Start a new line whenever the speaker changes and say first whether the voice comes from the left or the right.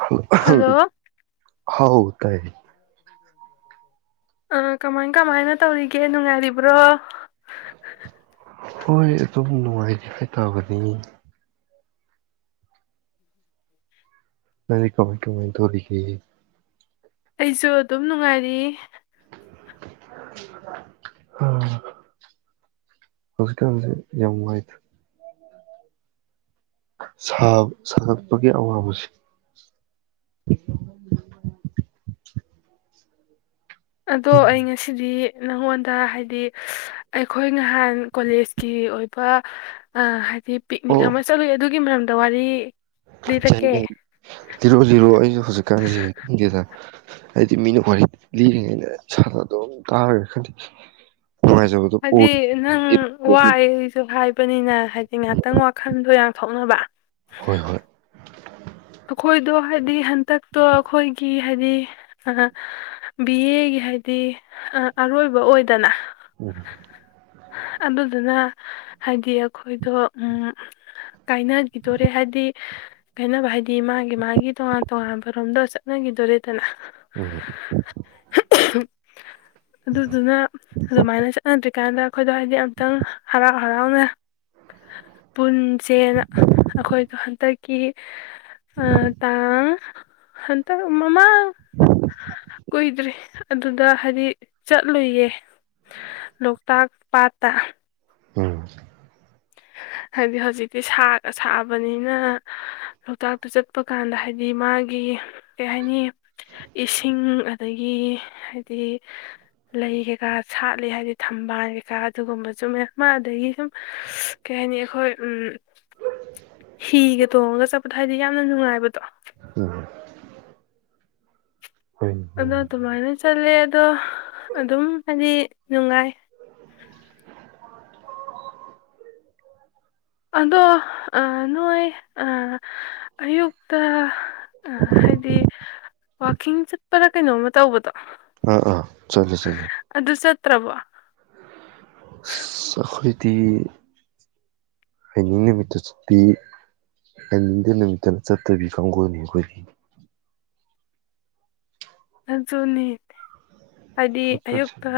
right: ꯍ ꯑꯍꯝ
left: ꯍꯜꯂꯣ
right: ꯍꯥꯎ ꯇꯥꯏ
left: ꯑ ꯀꯃꯥꯏ ꯀꯃꯥꯏꯅ ꯇꯧꯔꯤꯒꯦ ꯅꯨꯡꯉꯥꯏꯔꯤꯕ꯭ꯔꯣ
right: ꯍꯣꯏ ꯑꯗꯨꯝ ꯅꯨꯡꯉꯥꯏꯔꯤ ꯍꯥꯏꯇꯥꯕꯅꯤ ꯅꯪꯗꯤ ꯀꯃꯥꯏ ꯀꯃꯥꯏ ꯇꯧꯔꯤ ꯒꯦ
left: ꯑꯩꯖꯨ ꯑꯗꯨꯝ ꯅꯨꯡꯉꯥꯏꯔꯤ
right: ꯍ ꯍꯧꯖꯤꯛꯀꯟꯖꯦ ꯌꯥꯝ ꯋꯥꯏꯗ ꯁꯥꯕ ꯁꯥꯒꯠꯄꯒꯤ ꯑꯋꯥꯕꯁꯤ
left: ꯑꯗꯣ ꯑꯩ ꯉꯁꯤꯗꯤ ꯅꯉꯣꯟꯗ ꯍꯥꯏꯗꯤ ꯑꯩꯈꯣꯏ ꯉꯥꯍꯥꯟ ꯀꯣꯂꯦꯖꯀꯤ ꯑꯣꯏꯕ ꯑ ꯍ ꯄꯤ ꯄꯤꯛꯅꯤꯛ ꯑꯃ ꯆꯠꯂꯨꯏ ꯑꯗꯨꯒꯤ ꯃꯔꯝ ꯗꯋꯥꯔꯤ
right: ꯆꯠꯅꯦ ꯂꯤꯔꯣ ꯂꯤꯔꯣ ꯑꯩꯖꯨ ꯍꯧꯖꯤꯛꯀꯥꯟꯖꯦ ꯈꯪꯗꯦꯗ ꯑꯩꯗꯤ ꯃꯤꯅ ꯋꯥꯔꯤꯉꯩꯗ ꯁꯥ ꯗꯨꯝ ꯇꯥꯔꯒ ꯈꯪꯗꯦ ꯅꯨꯡꯉꯥꯏꯖꯕꯗꯣ ꯑꯣꯏ
left: ꯍꯥꯏꯗꯤ ꯅꯪ ꯋꯥꯏꯖꯨ ꯍꯥꯏꯕꯅꯤꯅ ꯍꯥꯏꯗꯤ ꯉꯥꯏꯍꯥꯛꯇꯪ ꯋꯥꯈꯜꯗꯣ ꯌꯥꯡꯊꯣꯛꯅꯕ
right: ꯍꯣꯏ ꯍꯣꯏ
left: ꯈꯣꯏꯗꯣ ꯍꯥꯏꯗꯤ ꯍꯟ ꯗꯛꯇꯣ ꯑꯈꯣꯏꯒꯤ ꯍꯥꯏꯗꯤ ꯑ ꯕꯤ ꯑꯦꯒꯤ ꯍꯥꯏꯗꯤ ꯑ ꯑꯔꯣꯏꯕ ꯑꯣꯏꯗꯅ
right: ꯎꯝ
left: ꯑꯗꯨꯗꯨꯅ ꯍꯥꯏꯗꯤ ꯑꯈꯣꯏꯗꯣ ꯎꯝ ꯀꯥꯏꯅꯒꯤꯗꯣꯔꯦ ꯍꯥꯏꯗꯤ ꯀꯥꯏꯅꯕ ꯍꯥꯏ ꯒꯤ ꯃꯥꯒꯤ ꯃꯥꯒꯤ ꯇꯣꯉꯟ ꯇꯣꯍꯝꯕ ꯔꯣꯝꯗ ꯆꯠꯅꯒꯤꯗꯣꯔꯦ ꯗꯅ
right: ꯎꯝ
left: ꯑꯗꯨꯗꯨꯅ ꯑꯗꯨꯃꯥꯏꯅ ꯆꯠꯅꯗ꯭ꯔꯤ ꯀꯥꯟꯗ ꯈꯣꯏꯗꯣ ꯍꯥꯏꯗꯤ ꯃꯝꯇꯪ ꯍꯔꯥꯎ ꯍꯔꯧꯅ ꯄꯨꯟꯁꯦꯅ ꯑꯈꯣꯏꯗꯣ ꯍꯟꯇꯛ ꯀꯤ ꯑ ꯇꯥꯡ ꯍꯟꯇ ꯃꯃꯥꯡ ꯑ ꯀꯣꯏꯗ꯭ꯔꯤ ꯑꯗꯨꯗ ꯍꯥꯏꯗꯤ ꯆꯠꯂꯨꯌꯦ ꯂꯣꯛꯇꯥꯛ ꯄꯥꯠꯇ
right: ꯎꯝ
left: ꯍꯥꯏꯗꯤ ꯍꯧꯖꯤꯛꯇꯤ ꯁꯥꯔ ꯁꯥꯑꯕꯅꯤꯅ ꯂꯣꯛꯇꯥꯛꯇꯨ ꯆꯠꯄ ꯀꯥꯟꯗ ꯍꯥꯏꯗꯤ ꯃꯥꯒꯤ ꯀꯩ ꯍꯥꯏꯅꯤ ꯏꯁꯤꯡ ꯑꯗꯒꯤ ꯍꯥꯏꯗꯤ ꯂꯩ ꯀꯩꯀꯥ ꯁꯥꯠꯂꯤ ꯍꯥꯏꯕꯗꯤ ꯊꯝꯕꯥꯜ ꯀꯩꯀꯥ ꯑꯗꯨꯒꯨꯝꯕ ꯆꯨꯝꯃꯦ ꯃꯥ ꯑꯗꯒꯤ ꯁꯨꯝ ꯀꯩ ꯍꯥꯏꯅꯤ ꯑꯩꯈꯣꯏ ꯎꯝ ꯍꯤꯒ ꯇꯣꯡꯉꯒ ꯆꯠꯄꯗꯣ ꯍꯥꯏꯗꯤ ꯌꯥꯝꯅ ꯅꯨꯡꯉꯥꯏꯕꯗꯣ
right: ꯎꯝ ꯍꯣꯏ
left: ꯑ
right: ꯅꯨꯡꯉꯥꯏ
left: ꯇꯃꯥꯏꯅ ꯆꯂꯦ ꯑꯗꯣ ꯑꯗꯨꯝ ꯍꯥꯏꯗꯤ ꯅꯨꯡꯉꯥꯏ ꯑꯗꯣ ꯅꯣꯏ ꯑꯌꯨꯛꯇ ꯑ ꯍꯥꯏꯗꯤ ꯋꯥꯀꯤꯡ ꯄꯨꯔꯥ ꯀꯩꯅꯣꯝꯃ ꯇꯧꯕꯗꯣ
right: ꯑꯥ ꯑꯥ ꯆꯠꯂꯤ ꯆꯠꯂꯤ
left: ꯇ꯭ꯔꯕ
right: ꯑꯁ ꯑꯩꯈꯣꯏꯗꯤ ꯑꯅꯤꯡ ꯅꯨꯃꯤꯠꯇ ꯆꯠꯄꯤ ꯑꯅꯤꯡꯗ ꯅꯨꯃꯤꯠꯇꯅ ꯆꯠꯇꯕꯤ ꯀꯥꯡꯕꯨꯅꯤ ꯑꯩꯈꯣꯏꯗꯤ
left: ꯑꯖꯨꯅꯤ ꯍꯥꯏꯗꯤ
right: ꯆꯠꯄꯁꯦ
left: ꯑꯌꯨꯛꯇ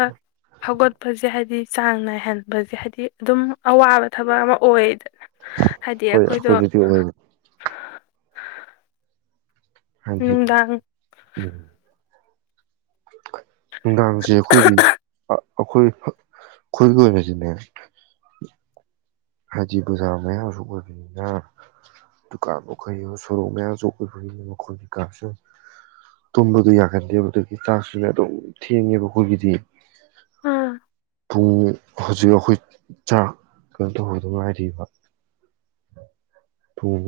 left: ꯍꯧꯒꯠꯄꯁꯦ ꯍꯥꯏꯕꯗꯤ ꯆꯥꯡ ꯅꯥꯏꯍꯟꯕꯁꯦ ꯍꯥꯏꯗꯤ ꯑꯗꯨꯝ ꯑꯋꯥꯕ ꯊꯕꯛ ꯑꯃ ꯑꯣꯏꯌꯦꯗ
right: ꯍꯣꯏ ꯑꯩꯈꯣꯏ ꯑꯗꯨꯗꯤ ꯑꯣꯏꯅꯦ ꯍꯖꯤ
left: ꯅꯨꯡꯗꯥꯡ
right: ꯎꯝ ꯅꯨꯡꯗꯥꯡꯁꯦ ꯑꯩꯈꯣꯏꯒꯤ ꯑꯣꯈꯣꯏ ꯈꯣꯏ ꯀꯁꯤ ꯍꯥꯏꯗꯤ ꯕꯖꯥꯔ ꯃꯌꯥꯝ ꯑꯁꯨ ꯑꯣꯏꯕꯅꯤꯅ ꯗꯨꯀꯥꯟ ꯃꯈꯣꯏ ꯁꯣꯔꯣꯛ ꯃꯌꯥꯝꯁꯨ ꯑꯣꯏꯕꯅꯤꯅ ꯃꯈꯣꯏꯒꯤꯩꯀꯥꯁꯨ ꯇꯨꯝꯕꯗꯣ ꯌꯥꯒꯟꯗꯦꯕꯗꯒꯤ ꯆꯥꯛꯁꯤꯅ ꯑꯗꯨꯝ ꯊꯦꯡꯉꯦꯕ ꯑꯩꯈꯣꯏꯒꯤꯗꯤ
left: ꯑꯥ
right: ꯄꯨꯡ ꯍꯧꯖꯤꯛ ꯑꯩꯈꯣꯏ ꯆꯥꯛ ꯑꯗꯨ ꯑꯗꯨ ꯉꯥꯏꯔꯤꯕ ꯄꯨꯡ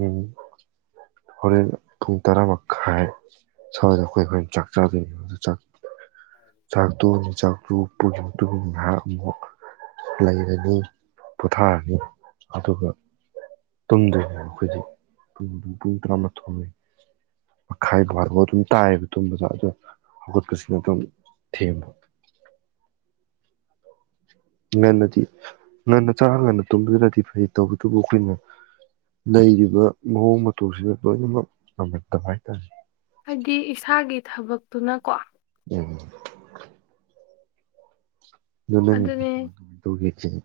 right: ꯍꯣꯔꯦꯟ ꯄꯨꯡ ꯇꯔꯥꯃꯈꯥꯏ ꯁꯋꯥꯏꯗ ꯑꯩꯈꯣꯏ ꯍꯣꯔꯦꯟ ꯆꯥꯛ ꯆꯥꯗꯣꯏꯅꯤ ꯑꯗꯨ ꯆꯥꯛ ꯆꯥꯛ ꯇꯣꯛꯅꯤ ꯆꯥꯛ ꯄꯨ ꯇ ꯉꯍꯥꯛ ꯑꯃꯨꯛ ꯂꯩꯔꯅꯤ ꯄꯣꯊꯥꯔꯅꯤ ꯑꯗꯨꯒ ꯇꯨꯝꯗꯣꯏꯅꯦ ꯑꯩꯈꯣꯏꯗꯤ ꯄꯨꯡ ꯇꯔꯥꯃꯥꯊꯣꯏ ꯃꯈꯥꯏ ꯕꯥꯔ ꯐꯥꯎ ꯑꯗꯨꯝ ꯇꯥꯏꯑꯕ ꯇꯨꯝꯕꯗ ꯑꯗꯨꯗꯣ ꯍꯧꯒꯠꯄꯁꯤꯅ ꯑꯗꯨꯝ ꯊꯦꯝꯕ ꯉꯟꯅꯗꯤ ꯉꯟꯅ ꯆꯔ ꯉꯟꯅ ꯇꯨꯝꯕꯗꯨꯅꯗꯤ ꯐꯩ ꯇꯧꯕꯇꯕꯨ ꯑꯩꯈꯣꯏꯅ ꯂꯩꯔꯤꯕ ꯃꯑꯣꯡ ꯃꯇꯧꯁꯤꯗ ꯂꯣꯏꯅꯃꯛ ꯉꯝꯍꯟꯗꯕ ꯍꯥꯏꯇꯥꯔꯦ
left: ꯍꯥꯏꯗꯤ ꯏꯁꯥꯒꯤ ꯊꯕꯛꯇꯨꯅꯀꯣ
right: ꯎꯝ ꯑꯗꯨ ꯅꯪ ꯅꯨꯄꯤ
left: ꯑꯗꯨꯅꯦ
right: ꯀꯃꯥꯏ ꯀꯃꯥꯏ ꯇꯧꯒꯦ ꯎ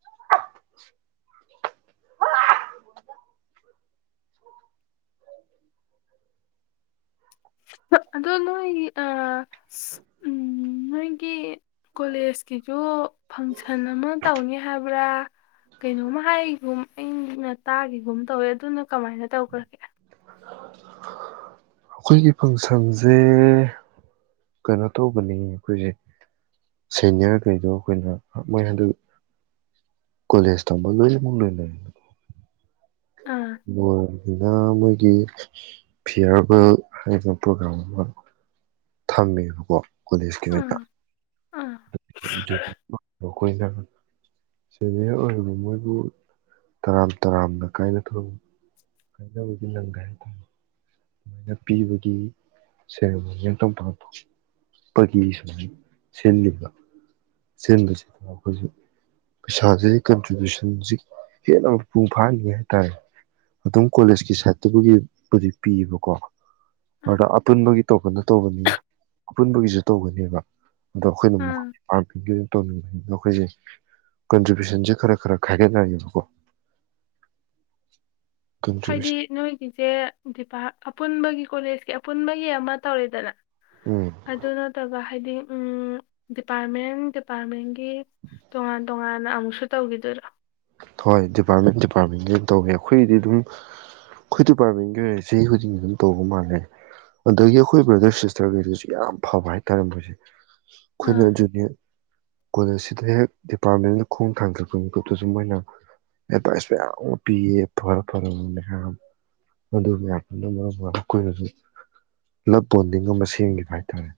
right: ꯍ
left: ꯑꯗꯣ ꯅꯣꯏ ꯑ ꯎꯝ ꯅꯣꯏꯒꯤ ꯀꯣꯂꯦꯖꯀꯤꯖꯨ ꯐꯪꯁꯟ ꯑꯃ ꯇꯧꯅꯤ ꯍꯥꯏꯕ꯭ꯔꯥ ꯀꯩꯅꯣꯝꯃ ꯍꯥꯏꯒꯨꯝ ꯑꯩꯅ ꯇꯥꯒꯤꯒꯨꯝ ꯇꯧꯋꯦ ꯑꯗꯨꯅ ꯀꯃꯥꯏꯅ ꯇꯧꯈ꯭ꯔꯒꯦ
right: ꯑꯩꯈꯣꯏꯒꯤ ꯐꯪꯁꯟꯁꯦ ꯀꯩꯅꯣ ꯇꯧꯕꯅꯤ ꯑꯩꯈꯣꯏꯁꯦ ꯁꯦꯅꯤꯌꯔꯈꯩꯗꯣ ꯑꯩꯈꯣꯏꯅ ꯃꯣꯏ ꯍꯟꯗꯛ ꯀꯣꯂꯦꯖ ꯇꯝꯕ ꯂꯣꯏꯅꯃꯛ ꯂꯣꯏꯅꯔꯦ
left: ꯑꯥ
right: ꯍꯣꯏ ꯑꯗꯨꯅ ꯃꯣꯏꯒꯤ ꯐꯤꯌꯥꯔꯋꯦꯜ ꯍꯥꯏꯅ ꯄ꯭ꯔꯣꯒ꯭ꯔꯥꯝ ꯑꯃ ꯊꯝꯃꯦꯕꯀꯣ ꯀꯣꯂꯦꯖꯀꯤꯗꯩꯗ
left: ꯑꯥ ꯑꯥ
right: ꯑꯩꯈꯣꯏ ꯁꯦꯅꯤꯌꯔ ꯑꯣꯏꯔꯤꯕ ꯃꯣꯏꯕꯨ ꯇꯔꯥꯝ ꯇꯔꯥꯝꯅ ꯀꯥꯏꯅ ꯊ ꯀꯖ ꯍꯧꯖꯤ ꯅꯪꯒꯥ ꯇ ꯁꯨꯃꯥꯏꯅ ꯄꯤꯕꯒꯤ ꯁꯦꯔꯃꯣꯅꯤ ꯑꯃꯇꯪ ꯄꯥꯡꯊꯣꯛꯄꯒꯤ ꯁꯨꯃꯥꯏꯅ ꯁꯤꯜꯂꯤꯕ ꯁꯤꯕꯁꯤꯗ ꯑꯩꯈꯣꯏꯁꯨ ꯄꯩꯁꯥꯁꯦ ꯀꯟꯇ꯭ꯔꯤꯕ꯭ꯌꯨꯁꯟꯁꯤ ꯍꯦꯟꯅ ꯃꯄꯨꯡ ꯐꯥꯍꯟꯅꯤꯡꯉꯦ ꯍꯥꯏꯇꯥꯥꯔꯦ ꯑꯗꯨꯝ ꯀꯣꯂꯦꯖꯀꯤ ꯁꯥꯏꯠꯇꯕꯨꯒꯤ ꯄꯤꯌꯦꯕꯀꯣ ꯑꯗꯨꯗ ꯑꯄꯨꯟꯕꯒꯤ ꯇꯣꯄꯟꯅ ꯇꯧꯒꯅꯤ ꯑꯄꯨꯟꯕꯒꯤꯁꯨ ꯇꯧꯒꯅꯦꯕ ꯑꯗꯣ ꯑꯩꯈꯣꯏꯅ
left: ꯑꯥ
right: ꯃꯈꯣꯏꯒꯤ ꯃꯔꯛꯇꯒꯤ ꯑꯃꯨꯛ ꯇꯧꯅꯤꯡꯕ ꯃꯈꯣꯏꯖꯦ ꯀꯟꯇ꯭ꯔꯤꯕ꯭ꯌꯨꯁꯟꯁꯦ ꯈꯔ ꯈꯔ ꯈꯥꯏꯒꯠꯅꯌꯦꯕꯀꯣ
left: ꯍꯥꯏꯗꯤ ꯅꯣꯏꯒꯤꯖꯦ ꯑꯄꯨꯟꯕꯒꯤ ꯀꯣꯂꯦꯖꯀꯤ ꯑꯄꯨꯟꯕꯒꯤ ꯑꯃ ꯇꯧꯔꯦꯗꯅ
right: ꯎꯝ
left: ꯑꯗꯨ ꯅꯠꯇꯕꯥ ꯍꯥꯏꯗꯤ ꯎꯝ ꯗꯤꯄꯥꯔꯠꯃꯦꯟ ꯗꯤꯄꯥꯔꯠꯃꯦꯟꯒꯤ ꯇꯣꯉꯥꯟ ꯇꯣꯉꯥꯟꯅ ꯑꯃꯨꯛꯁꯨ ꯇꯧꯈꯤꯗꯣꯏꯔꯥ
right: ꯍꯣꯏ ꯗꯤꯄꯥꯔꯠꯃꯦꯟ ꯗꯤꯄꯥꯔꯠꯃꯦꯟꯒꯤ ꯑꯗꯨꯝ ꯇꯧꯋꯦ ꯑꯩꯈꯣꯏꯒꯤꯗꯤ ꯑꯗꯨꯝ ꯑꯩꯈꯣꯏ ꯗꯤꯄꯥꯔꯠꯃꯦꯟꯒꯤ ꯑꯣꯏꯔꯗꯤ ꯆꯍꯤ ꯈꯨꯗꯤꯡꯒꯤ ꯑꯗꯨꯝ ꯇꯧꯕ ꯃꯥꯜꯂꯦ ꯑꯗꯒꯤ ꯑꯩꯈꯣꯏ ꯕ꯭ꯔꯗꯔ ꯁꯤꯁꯇꯔꯈꯩꯗꯨꯁꯨ ꯌꯥꯝ ꯐꯕ ꯍꯥꯏꯇꯥꯥꯔꯦ ꯃꯣꯏꯁꯦ ꯈꯣꯏꯅꯥ
left: ꯑꯥ
right: ꯖꯨꯅꯤꯌꯔ ꯀꯣꯂꯖ ꯑꯁꯤꯗ ꯍꯦꯛ ꯗꯤꯄꯥꯔꯠꯃꯦꯟꯗ ꯈꯣꯡ ꯊꯥꯡꯖꯤꯂꯛꯄꯒꯤ ꯃꯤꯀꯨꯞꯇꯨꯁꯨ ꯃꯣꯏꯅ ꯑꯦꯗꯚꯥꯏꯁ ꯃꯌꯥꯝ ꯑꯃ ꯄꯤꯌꯦ ꯐꯔ ꯐꯔ ꯑꯗꯨ ꯃꯌꯥꯝꯗꯨꯅ ꯃꯔꯝ ꯑꯣꯏꯔꯒ ꯑꯩꯈꯣꯏꯅꯁꯨ ꯂꯞ ꯕꯣꯟꯗꯤꯡ ꯑꯃ ꯁꯦꯝꯈꯤꯕ ꯍꯥꯏꯇꯥꯔꯦ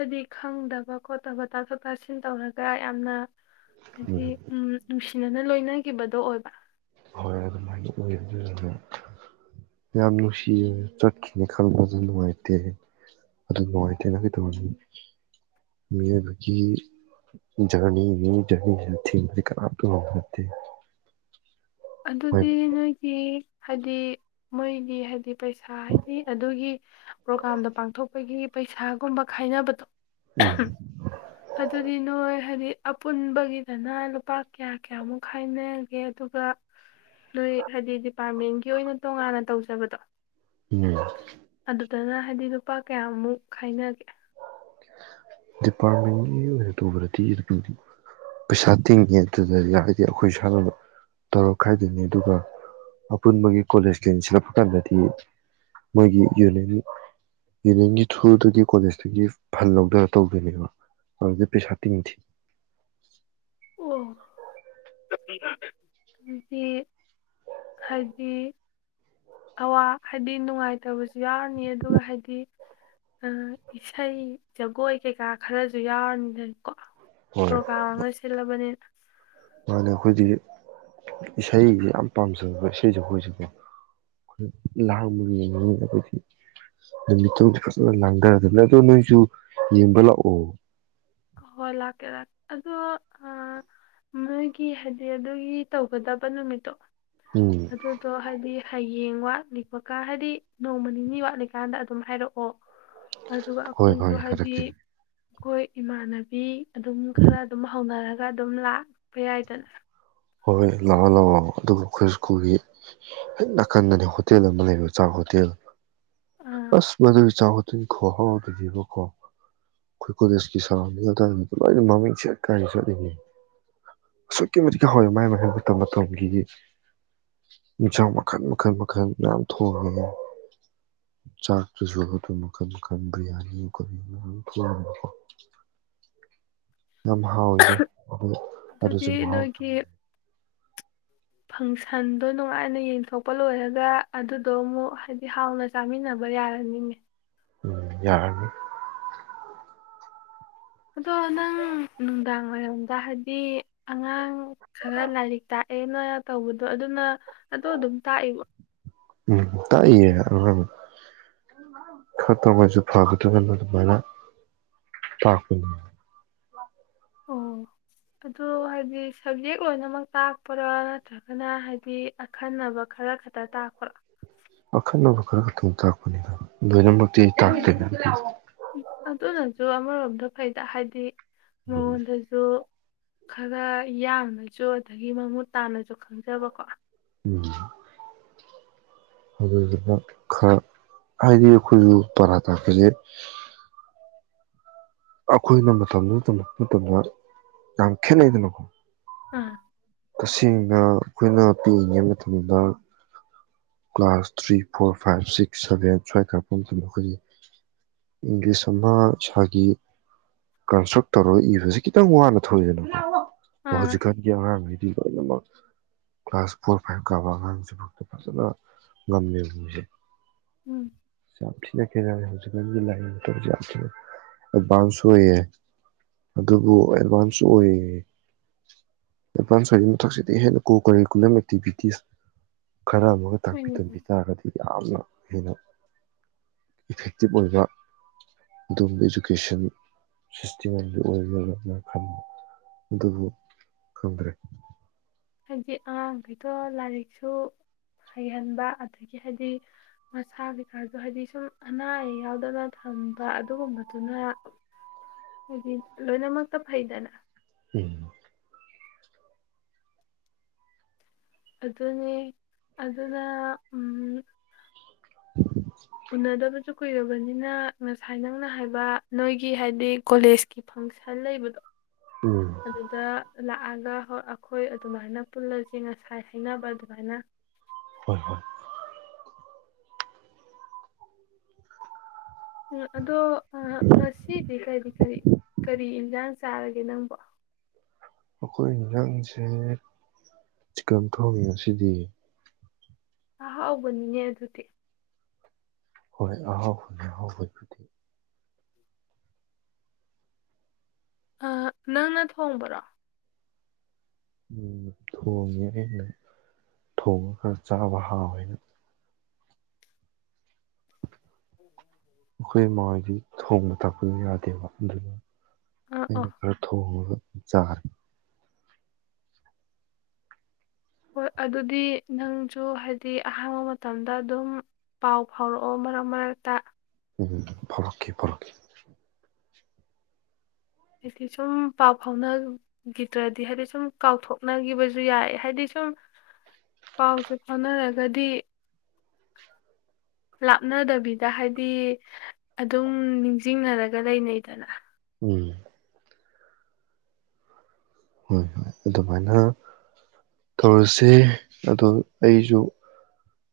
left: ꯍꯥꯏꯗꯤ ꯈꯪꯗꯕ ꯈꯣꯠꯇꯕ ꯇꯥꯊꯣꯛ ꯇꯥꯁꯤꯟ ꯇꯧꯔꯒ ꯌꯥꯝꯅ ꯑꯗꯤ ꯎꯝ ꯅꯨꯡꯁꯤꯅꯅ ꯂꯣꯏꯅꯒꯤꯕꯗꯣ ꯑꯣꯏꯕ
right: ꯍꯣꯏ ꯑꯗꯨꯃꯥꯏꯅ ꯑꯣꯏ ꯑꯗꯨꯅ ꯌꯥꯝ ꯅꯨꯡꯁꯤꯌꯦ ꯆꯠꯈꯤꯅꯤ ꯈꯟꯕꯗ ꯅꯨꯡꯉꯥꯏꯇꯦ ꯑꯗꯨ ꯅꯨꯡꯉꯥꯏꯇꯦꯅ ꯀꯩꯗꯧꯔꯅꯤ ꯃꯤꯑꯣꯏꯕꯒꯤ ꯖꯔꯅꯤ ꯖꯔꯅꯤꯁꯤꯤꯡꯕꯗꯤ ꯀꯅꯥꯝꯇꯦ
left: ꯑꯗꯨꯗꯤ ꯅꯣꯏꯒꯤ ꯍꯥꯏꯗꯤ ꯃꯣꯏꯒꯤ ꯍꯥꯏꯗꯤ ꯄꯩꯁꯥ ꯍꯥꯏꯗꯤ ꯑꯗꯨꯒꯤ ꯄ꯭ꯔꯣꯒꯥꯝꯗꯣ ꯄꯥꯡꯊꯣꯛꯄꯒꯤ ꯄꯩꯁꯥꯒꯨꯝꯕ ꯈꯥꯏꯅꯕꯗꯣ
right: ꯎꯝ
left: [unintelligible] ꯑꯗꯨꯗꯤ ꯅꯣꯏ ꯍꯥꯏꯗꯤ ꯑꯄꯨꯟꯕꯒꯤꯗꯅ ꯂꯨꯄꯥ ꯀꯌꯥ ꯀꯌꯥꯃꯨꯛ ꯈꯥꯏꯅꯒꯦ ꯑꯗꯨꯒ ꯅꯣꯏ ꯍꯥꯏꯗꯤ ꯗꯤꯄꯥꯔꯠꯃꯦꯟꯒꯤ ꯑꯣꯏꯅ ꯇꯣꯉꯥꯟꯅ ꯇꯧꯖꯕꯗꯣ
right: ꯎꯝ꯫
left: ꯗꯅ ꯍꯥꯏꯗꯤ ꯂꯨꯄꯥ ꯀꯌꯥꯃꯨꯛ ꯈꯥꯏꯅꯒꯦ?
right: ꯗꯤꯄꯥꯔꯠꯃꯦꯟꯒꯤ ꯑꯣꯏꯅ ꯇꯧꯕꯗꯗꯤ ꯄꯩꯁꯥ ꯇꯤꯡꯉꯦ ꯑꯗꯨꯗ ꯍꯥꯏꯗꯤ ꯑꯈꯣꯏ ꯁꯥꯟꯅꯕ ꯇꯧꯔ ꯈꯥꯏꯗꯣꯏꯅꯦ ꯑꯗꯨꯒ ꯑꯄꯨꯟꯕꯒꯤ ꯀꯣꯂꯦꯖꯀꯤ ꯑꯣꯏꯅ ꯁꯤꯜꯂꯛꯄ ꯀꯥꯟꯗꯗꯤ ꯃꯣꯏꯒꯤ ꯌꯨꯅꯤꯌꯟ ꯌꯨꯅꯤꯌꯟꯒꯤ ꯊ꯭ꯔꯨꯗꯒꯤ ꯀꯣꯂꯦꯖꯇꯒꯤ ꯐꯟ ꯂꯧꯗꯔ ꯇꯧꯗꯣꯏꯅꯦꯕ ꯑꯗꯨꯗꯤ ꯄꯩꯁꯥ ꯇꯤꯡꯗꯦ꯫
left: ꯎ [unintelligible] ꯍꯥꯏꯗꯤ ꯑꯋꯥ ꯍꯥꯏꯗꯤ ꯅꯨꯡꯉꯥꯏꯇꯕꯁꯨ ꯌꯥꯎꯔꯅꯤ ꯑꯗꯨꯒ ꯍꯥꯏꯗꯤ ꯑ ꯏꯁꯩ ꯖꯒꯣꯏ ꯀꯩꯀꯥ ꯈꯔꯖꯨ ꯌꯥꯎꯔꯅꯤꯗꯀꯣ꯫ ꯄ꯭ꯔꯣꯒꯥꯝ ꯑꯃ ꯁꯤꯜꯂꯕꯅꯤꯅ
right: ꯃꯥꯅ ꯑꯈꯣꯏꯗꯤ ꯏꯁꯩꯖꯦ ꯌꯥꯝ ꯄꯥꯝꯖꯕ ꯏꯁꯩ ꯁꯛꯄ ꯑꯣꯢꯖꯨ ꯀꯣ ꯑꯗꯨ ꯂꯥꯡꯕꯒ ꯌꯦꯡꯅ [unintelligible] ꯑꯈꯣꯏꯗꯤ ꯅꯨꯃꯤꯠꯇꯣ ꯐꯖꯅ ꯂꯥꯡꯗꯔꯗꯕꯅꯦ ꯑꯗꯣ ꯅꯣꯏꯖꯨ ꯌꯦꯡꯕ ꯂꯥꯛꯑꯣ꯫
left: ꯍ ꯍꯣꯏ ꯂꯥꯛꯀꯦ ꯂꯥꯛꯀꯦ ꯑꯗꯣ ꯅꯣꯏꯒꯤ ꯍꯥꯏꯗꯤ ꯑꯗꯨꯒꯤ ꯇꯧꯒꯗꯕ ꯅꯨꯃꯤꯠꯇꯣ
right: ꯎꯝ
left: ꯑꯗꯨ ꯇꯣ ꯍꯥꯏꯗꯤ ꯍꯌꯦꯡ ꯋꯥꯠꯂꯤꯄꯀꯥ ꯍꯥꯏꯗꯤ ꯅꯣꯡꯃ ꯅꯤꯅꯤ ꯋꯥꯠꯂꯤꯀꯥꯟꯗ ꯑꯗꯨꯝ ꯍꯥꯏꯔꯛꯑꯣ ꯑꯗꯨꯒ
right: ꯍꯣꯏ
left: ꯑꯩꯈꯣꯏꯅꯁꯨ
right: ꯍꯣꯏ
left: ꯍꯥꯏꯗꯤ
right: ꯍꯥꯏꯔꯛꯀꯦ
left: ꯀꯣꯏ ꯏꯃꯥꯟ ꯕꯤ ꯑꯗꯨꯝ ꯈꯔ ꯑꯗꯨꯝ ꯍꯧꯅꯔ [unintelligible] ꯑꯗꯨꯝ ꯂꯥꯛꯄ ꯌꯥꯏꯗꯅ꯫
right: ꯍꯣꯏ ꯂꯥꯛꯑꯣ ꯂꯥꯛꯑꯣ ꯑꯗꯨꯒꯕꯨ ꯈꯣꯢ ꯁ꯭ꯀꯨꯜꯒꯤ ꯍꯦꯛ ꯅꯥꯀꯟꯗꯅꯦ ꯍꯣꯇꯦꯜ ꯑꯃ ꯂꯩꯕ ꯆꯥꯛ ꯍꯣꯇꯦꯜ꯫
left: ꯑꯥ
right: ꯑꯁ ꯃꯗꯨ ꯆꯥ ꯑꯗꯨꯣ ꯍꯥꯎꯗꯣꯏꯕꯀꯣ ꯑꯩꯈꯣꯏ ꯀꯣꯂꯦꯖꯀꯤ ꯁꯔꯥꯎꯟꯗꯤꯡ ꯑꯗꯨ ꯂꯣꯏꯅ ꯃꯃꯤꯡ ꯁꯦꯠ ꯀꯥꯏꯅ ꯆꯠꯅꯤꯡꯉꯦ ꯑꯁꯨꯛꯀꯤ ꯃꯇꯛ ꯍꯣꯏ ꯃꯥꯏ ꯃꯥꯏꯩ ꯃꯇꯝ ꯃꯇꯝꯒꯤ ꯌꯦꯟꯁꯥꯡ ꯃꯈꯜ ꯃꯈꯜ ꯃꯈꯜ ꯃꯌꯥꯝ ꯊꯣꯡꯉꯦ ꯆꯥꯛꯇꯁꯨ ꯑꯗꯨ ꯃꯈꯟ ꯃꯈꯜ ꯕꯤ꯭ꯔꯌꯥꯅꯤ ꯀꯣꯕꯤ ꯃꯌꯥꯝ ꯊꯣꯡꯉꯦꯕ ꯌꯥꯝ ꯍꯥꯎꯋꯤꯗ
left: ꯑꯗꯨꯗꯤ
right: ꯑꯗꯨꯁꯨꯥꯎ
left: ꯅꯣꯏꯒꯤ ꯐꯪꯁꯟꯗꯣ ꯅꯨꯡꯉꯥꯏꯅ ꯌꯦꯡꯊꯣꯛꯄ ꯂꯣꯏꯔꯒ ꯑꯗꯨꯗꯣ ꯑꯃꯨꯛ ꯍꯥꯏꯗꯤ ꯍꯥꯎꯅ ꯆꯥꯃꯤꯟꯅꯕ ꯌꯥꯔꯅꯤꯡꯉꯦ
right: ꯎꯝ ꯌꯥꯔꯅꯤ
left: ꯑꯗꯣ ꯅꯪ ꯅꯨꯡꯗꯥꯡ ꯋꯥꯏꯔꯝꯗ ꯍꯥꯏꯗꯤ ꯑꯉꯥꯡ ꯈꯔ ꯂꯥꯏꯔꯤꯛ ꯇꯥꯛꯑꯦ ꯅ ꯇꯧꯕꯗꯣ ꯑꯗꯨꯅ ꯑꯗꯣ ꯑꯗꯨꯝ ꯇꯥꯛꯏꯕ
right: ꯎꯝ ꯇꯥꯛꯏꯌꯦ ꯑꯗꯨ ꯈꯔ ꯇꯧꯉꯩꯁꯨ ꯐꯒꯗꯒꯅ ꯑꯗꯨꯃꯥꯏꯅ ꯇꯥꯛꯄꯅꯤ
left: ꯑꯣ ꯑꯗꯨ ꯍꯥꯏꯗꯤ ꯁꯕꯖꯦꯛ ꯂꯣꯏꯅꯃꯛ ꯇꯥꯛꯄ꯭ꯔꯥ ꯅꯠꯇ꯭ꯔꯒꯅ ꯍꯥꯏꯗꯤ ꯑꯈꯟꯅꯕ ꯈꯔ ꯈꯛꯇ ꯇꯥꯛꯄ꯭ꯔꯥ
right: ꯑꯈꯟꯅꯕ ꯈꯔ ꯈ ꯊꯣꯡ ꯇꯥꯛꯄꯅꯤ ꯈ
left: ꯎꯝ ꯑꯗꯨꯣ ꯅꯖꯨ ꯑꯃꯙ ꯀꯩꯗ ꯍꯥꯏꯗꯤ ꯃꯣꯏ ꯊꯣꯏꯖꯨ ꯈꯔ ꯌꯥꯡꯅꯁꯨ ꯑꯗꯨꯗꯒꯤ ꯃꯃꯨꯠ ꯇꯥꯅꯁꯨ ꯈꯪꯖꯕꯀꯣ
right: ꯎꯝ ꯑꯗꯨꯗꯨꯅ ꯈꯔ ꯍꯥꯏꯗꯤ ꯑꯩꯈꯣꯏꯁꯨ ꯄꯔꯥ ꯇꯥꯀꯁꯦ ꯑꯩꯈꯣꯏꯅ ꯃꯇꯝꯗꯨꯗ ꯇꯝꯃꯛꯄ ꯃꯇꯝꯗ ꯌꯥꯝ ꯈꯦꯠꯅꯩꯗꯅꯀꯣ
left: ꯑꯥ
right: ꯇꯁꯦꯡꯅ ꯑꯩꯈꯣꯏꯅ ꯄꯤꯛꯏꯉꯩ ꯃꯇꯝꯗ class three four five six seven ꯁ꯭ꯋꯥꯏ ꯀꯥꯔꯛꯄ ꯃꯇꯝꯗ ꯑꯩꯈꯣꯏꯒꯤ ꯏꯪꯂꯤꯁ ꯑꯃ ꯏꯁꯥꯒꯤ ꯀꯟꯁꯇ꯭ꯔꯛ ꯇꯧꯔꯒ ꯏꯕꯁꯤ ꯈꯤꯇꯪ ꯋꯥꯅ ꯊꯧꯋꯏꯗꯅ ꯁꯍꯖꯤ
left: ꯑꯥ
right: ꯀꯥꯟ ꯀꯌꯥ ꯑꯃ ꯃꯤ ꯂꯣꯏꯅꯃꯛ ꯀ꯭ꯂꯥꯁ ꯐꯣꯔ ꯐꯥꯏꯚ ꯀꯥꯕ ꯑꯉꯥꯡꯁꯤꯐꯥꯎꯗ ꯐꯖꯅ ꯉꯝꯃꯦꯕꯥ ꯃꯣꯏꯖꯦ
left: ꯎꯝ
right: ꯆ ꯍꯧꯖꯤꯛꯀꯥꯟꯒꯤ ꯂꯥꯏꯔꯤꯁꯦ ꯌꯥꯝ ꯊꯤꯅ ꯑꯦꯗꯚꯥꯟꯁ ꯑꯣꯏꯌꯦ ꯑꯗꯨꯕꯨ ꯑꯦꯗꯚꯥꯟꯁ ꯑꯣꯏꯌꯦ ꯑꯦꯗꯚꯥꯟꯁ ꯑꯣꯏꯔꯤ ꯃꯊꯛꯁꯤꯗꯤ ꯍꯦꯟꯅ ꯀꯣ ꯀꯔꯤꯀꯨꯂꯝ ꯑꯦꯛꯇꯤꯚꯤꯇꯤꯁ ꯈꯔ ꯑꯃ
left: ꯍꯣꯏꯅꯦ
right: ꯄꯤꯇꯝꯕꯤ ꯇꯥꯔꯒꯗꯤ ꯌꯥꯝꯅ ꯍꯦꯟꯅ ꯏꯐꯦꯛꯇꯤꯞ ꯑꯣꯏꯕ ꯑꯗꯨꯒꯕ ꯏꯗꯨꯀꯦꯁꯟ ꯁꯤꯁꯇꯦꯝ ꯑꯃꯗꯤ ꯑꯣꯏꯒ꯭ꯔꯅ ꯈꯟꯕ ꯑꯗꯨꯕꯨ ꯈꯪꯗ꯭ꯔꯦ
left: ꯍꯥꯏꯗꯤ ꯑꯉꯥꯡꯈꯩꯗꯣ ꯂꯥꯏꯔꯤꯛꯁꯨ ꯍꯩꯍꯟꯕ ꯑꯗꯒꯤ ꯍꯥꯏꯗꯤ ꯃꯁꯥ ꯀꯩꯀꯥꯁꯨ ꯍꯥꯏꯗꯤ ꯁꯨꯝ ꯑꯅꯥ ꯑꯌꯦꯛ ꯌꯥꯎꯗꯅ ꯊꯝꯕ ꯑꯗꯨꯒꯨꯝꯕꯗꯨꯅ ꯍꯥꯏꯗꯤ ꯂꯣꯏꯅꯃꯛꯇ ꯐꯩꯗꯅ
right: ꯎꯝ
left: ꯑꯗꯨꯅꯦ ꯑꯗꯨꯅ ꯎꯝ ꯎꯅꯗꯕꯁꯨ ꯀꯨꯏꯔꯕꯅꯤꯅ ꯉꯁꯥꯏ ꯅꯪꯅ ꯍꯥꯏꯕ ꯅꯣꯏꯒꯤ ꯍꯥꯏꯗꯤ ꯀꯣꯂꯦꯖꯀꯤ ꯐꯪꯁꯟ ꯂꯩꯕꯗꯣ
right: ꯎꯝ
left: ꯑꯗꯨꯗ ꯂꯥꯛꯑꯒ ꯍꯣ ꯑꯩꯈꯣꯏ ꯑꯗꯨꯃꯥꯏꯅ ꯄꯨꯜꯂꯁꯤ ꯉꯁꯥꯏ ꯍꯥꯏꯅꯕ ꯑꯗꯨꯃꯥꯏꯅ
right: ꯍꯣꯏ ꯍꯣꯏ
left: ꯎꯝ ꯑꯗꯣ ꯑ ꯉꯁꯤ ꯀꯔꯤ ꯀꯔꯤ ꯀꯔꯤ ꯏꯟꯖꯥꯡ ꯆꯥꯔꯒꯦ ꯅꯪꯕꯨ
right: ꯑꯩꯈꯣꯏ ꯏꯟꯖꯥꯡꯁꯦ ꯆꯤꯀꯟ ꯊꯣꯡꯉꯦ ꯑꯁꯤꯗꯤ
left: ꯑꯍꯥꯎꯕꯅꯤꯅꯦ ꯑꯗꯨꯗꯤ
right: ꯍꯣꯏ ꯑꯍꯥꯎ ꯑꯍꯥꯎꯕꯗꯨꯗꯤ
left: ꯑ ꯅꯪꯅ ꯊꯣꯡꯕꯔꯣ
right: ꯎꯝ ꯊꯣꯡꯉꯦ ꯑꯩꯅ ꯊꯣꯡꯉꯒ ꯆꯥꯕ ꯍꯥꯎꯋꯦꯅ
left: [unintelligible]
right: ꯑꯩꯈꯣꯏ ꯃꯥ ꯍꯣꯏꯗꯤ ꯊꯣꯡꯕ ꯊꯥꯛꯄꯗꯤ ꯌꯥꯗꯦꯕ ꯑꯗꯨꯅ
left: ꯑꯥ ꯑꯥ
right: ꯑꯩꯅ ꯈꯔ ꯊꯣꯡꯉꯒ ꯆꯔꯦ
left: ꯍꯣꯏ ꯑꯗꯨꯗꯤ ꯅꯪꯖꯨ ꯍꯥꯏꯗꯤ ꯑꯍꯥꯡꯕ ꯃꯇꯝꯗ ꯑꯗꯨꯝ ꯄꯥꯎ ꯐꯥꯎꯔꯛꯑꯣ ꯃꯔꯛ ꯃꯔꯛꯇ
right: ꯎꯝ ꯐꯥꯎꯔꯛꯀꯦ ꯐꯥꯎꯔꯛꯀꯦ
left: ꯍꯥꯏꯗꯤ ꯁꯨꯝ ꯄꯥꯎ ꯐꯥꯎꯅꯈꯤꯗ꯭ꯔꯗꯤ ꯍꯥꯏꯗꯤ ꯁꯨꯝ ꯀꯥꯎꯊꯣꯛꯅꯈꯤꯕꯁꯨ ꯌꯥꯏ ꯍꯥꯏꯗꯤ ꯁꯨꯝ ꯄꯥꯎꯁꯦ ꯐꯥꯎꯅꯔꯒꯗꯤ ꯂꯥꯞꯅꯗꯕꯤꯗ ꯍꯥꯏꯗꯤ ꯑꯗꯨꯝ ꯅꯤꯡꯁꯤꯡꯅꯔꯒ ꯂꯩꯅꯩꯗꯅ
right: ꯎꯝ ꯍꯣꯏ ꯍꯣꯏ ꯑꯗꯨꯃꯥꯏꯅꯥ ꯇꯧꯔꯁꯦ ꯑꯗꯣ ꯑꯩꯖꯨ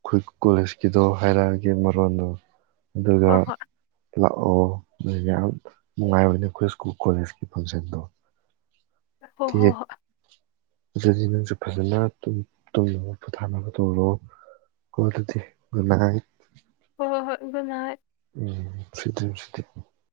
right: ꯑꯩꯈꯣꯏ ꯀꯣꯂꯦꯖꯀꯤꯗꯣ ꯍꯥꯏꯔꯛꯑꯒꯦ ꯃꯔꯣꯟꯗꯣ ꯑꯗꯨꯒ
left: ꯍꯣꯏ ꯍꯣꯏ
right: ꯂꯥꯛꯑꯣ ꯌꯥꯝ ꯅꯨꯡꯉꯥꯏꯕꯅꯦ ꯑꯩꯈꯣꯏ ꯁ꯭ꯀꯨꯜ ꯀꯣꯂꯦꯖꯀꯤ ꯐꯪꯁꯟꯗꯣ
left: ꯍꯣ
right: ꯑꯣꯀꯦ
left: ꯍꯣ ꯍꯣꯏ
right: ꯑꯗꯨꯗꯤ ꯅꯪꯖꯨ ꯐꯖꯅ ꯇꯨꯝꯅꯕ ꯄꯣꯊꯥꯅꯕ ꯇꯧꯔꯣ [unintelligible] ꯒꯨꯗ ꯅꯥꯏꯠ
left: ꯍꯣꯏ ꯍꯣꯏ ꯍꯣꯏ ꯒꯨꯠ ꯅꯥꯏꯇ
right: ꯎꯝ ꯁꯋꯤꯠ ꯗꯔꯤꯝꯁ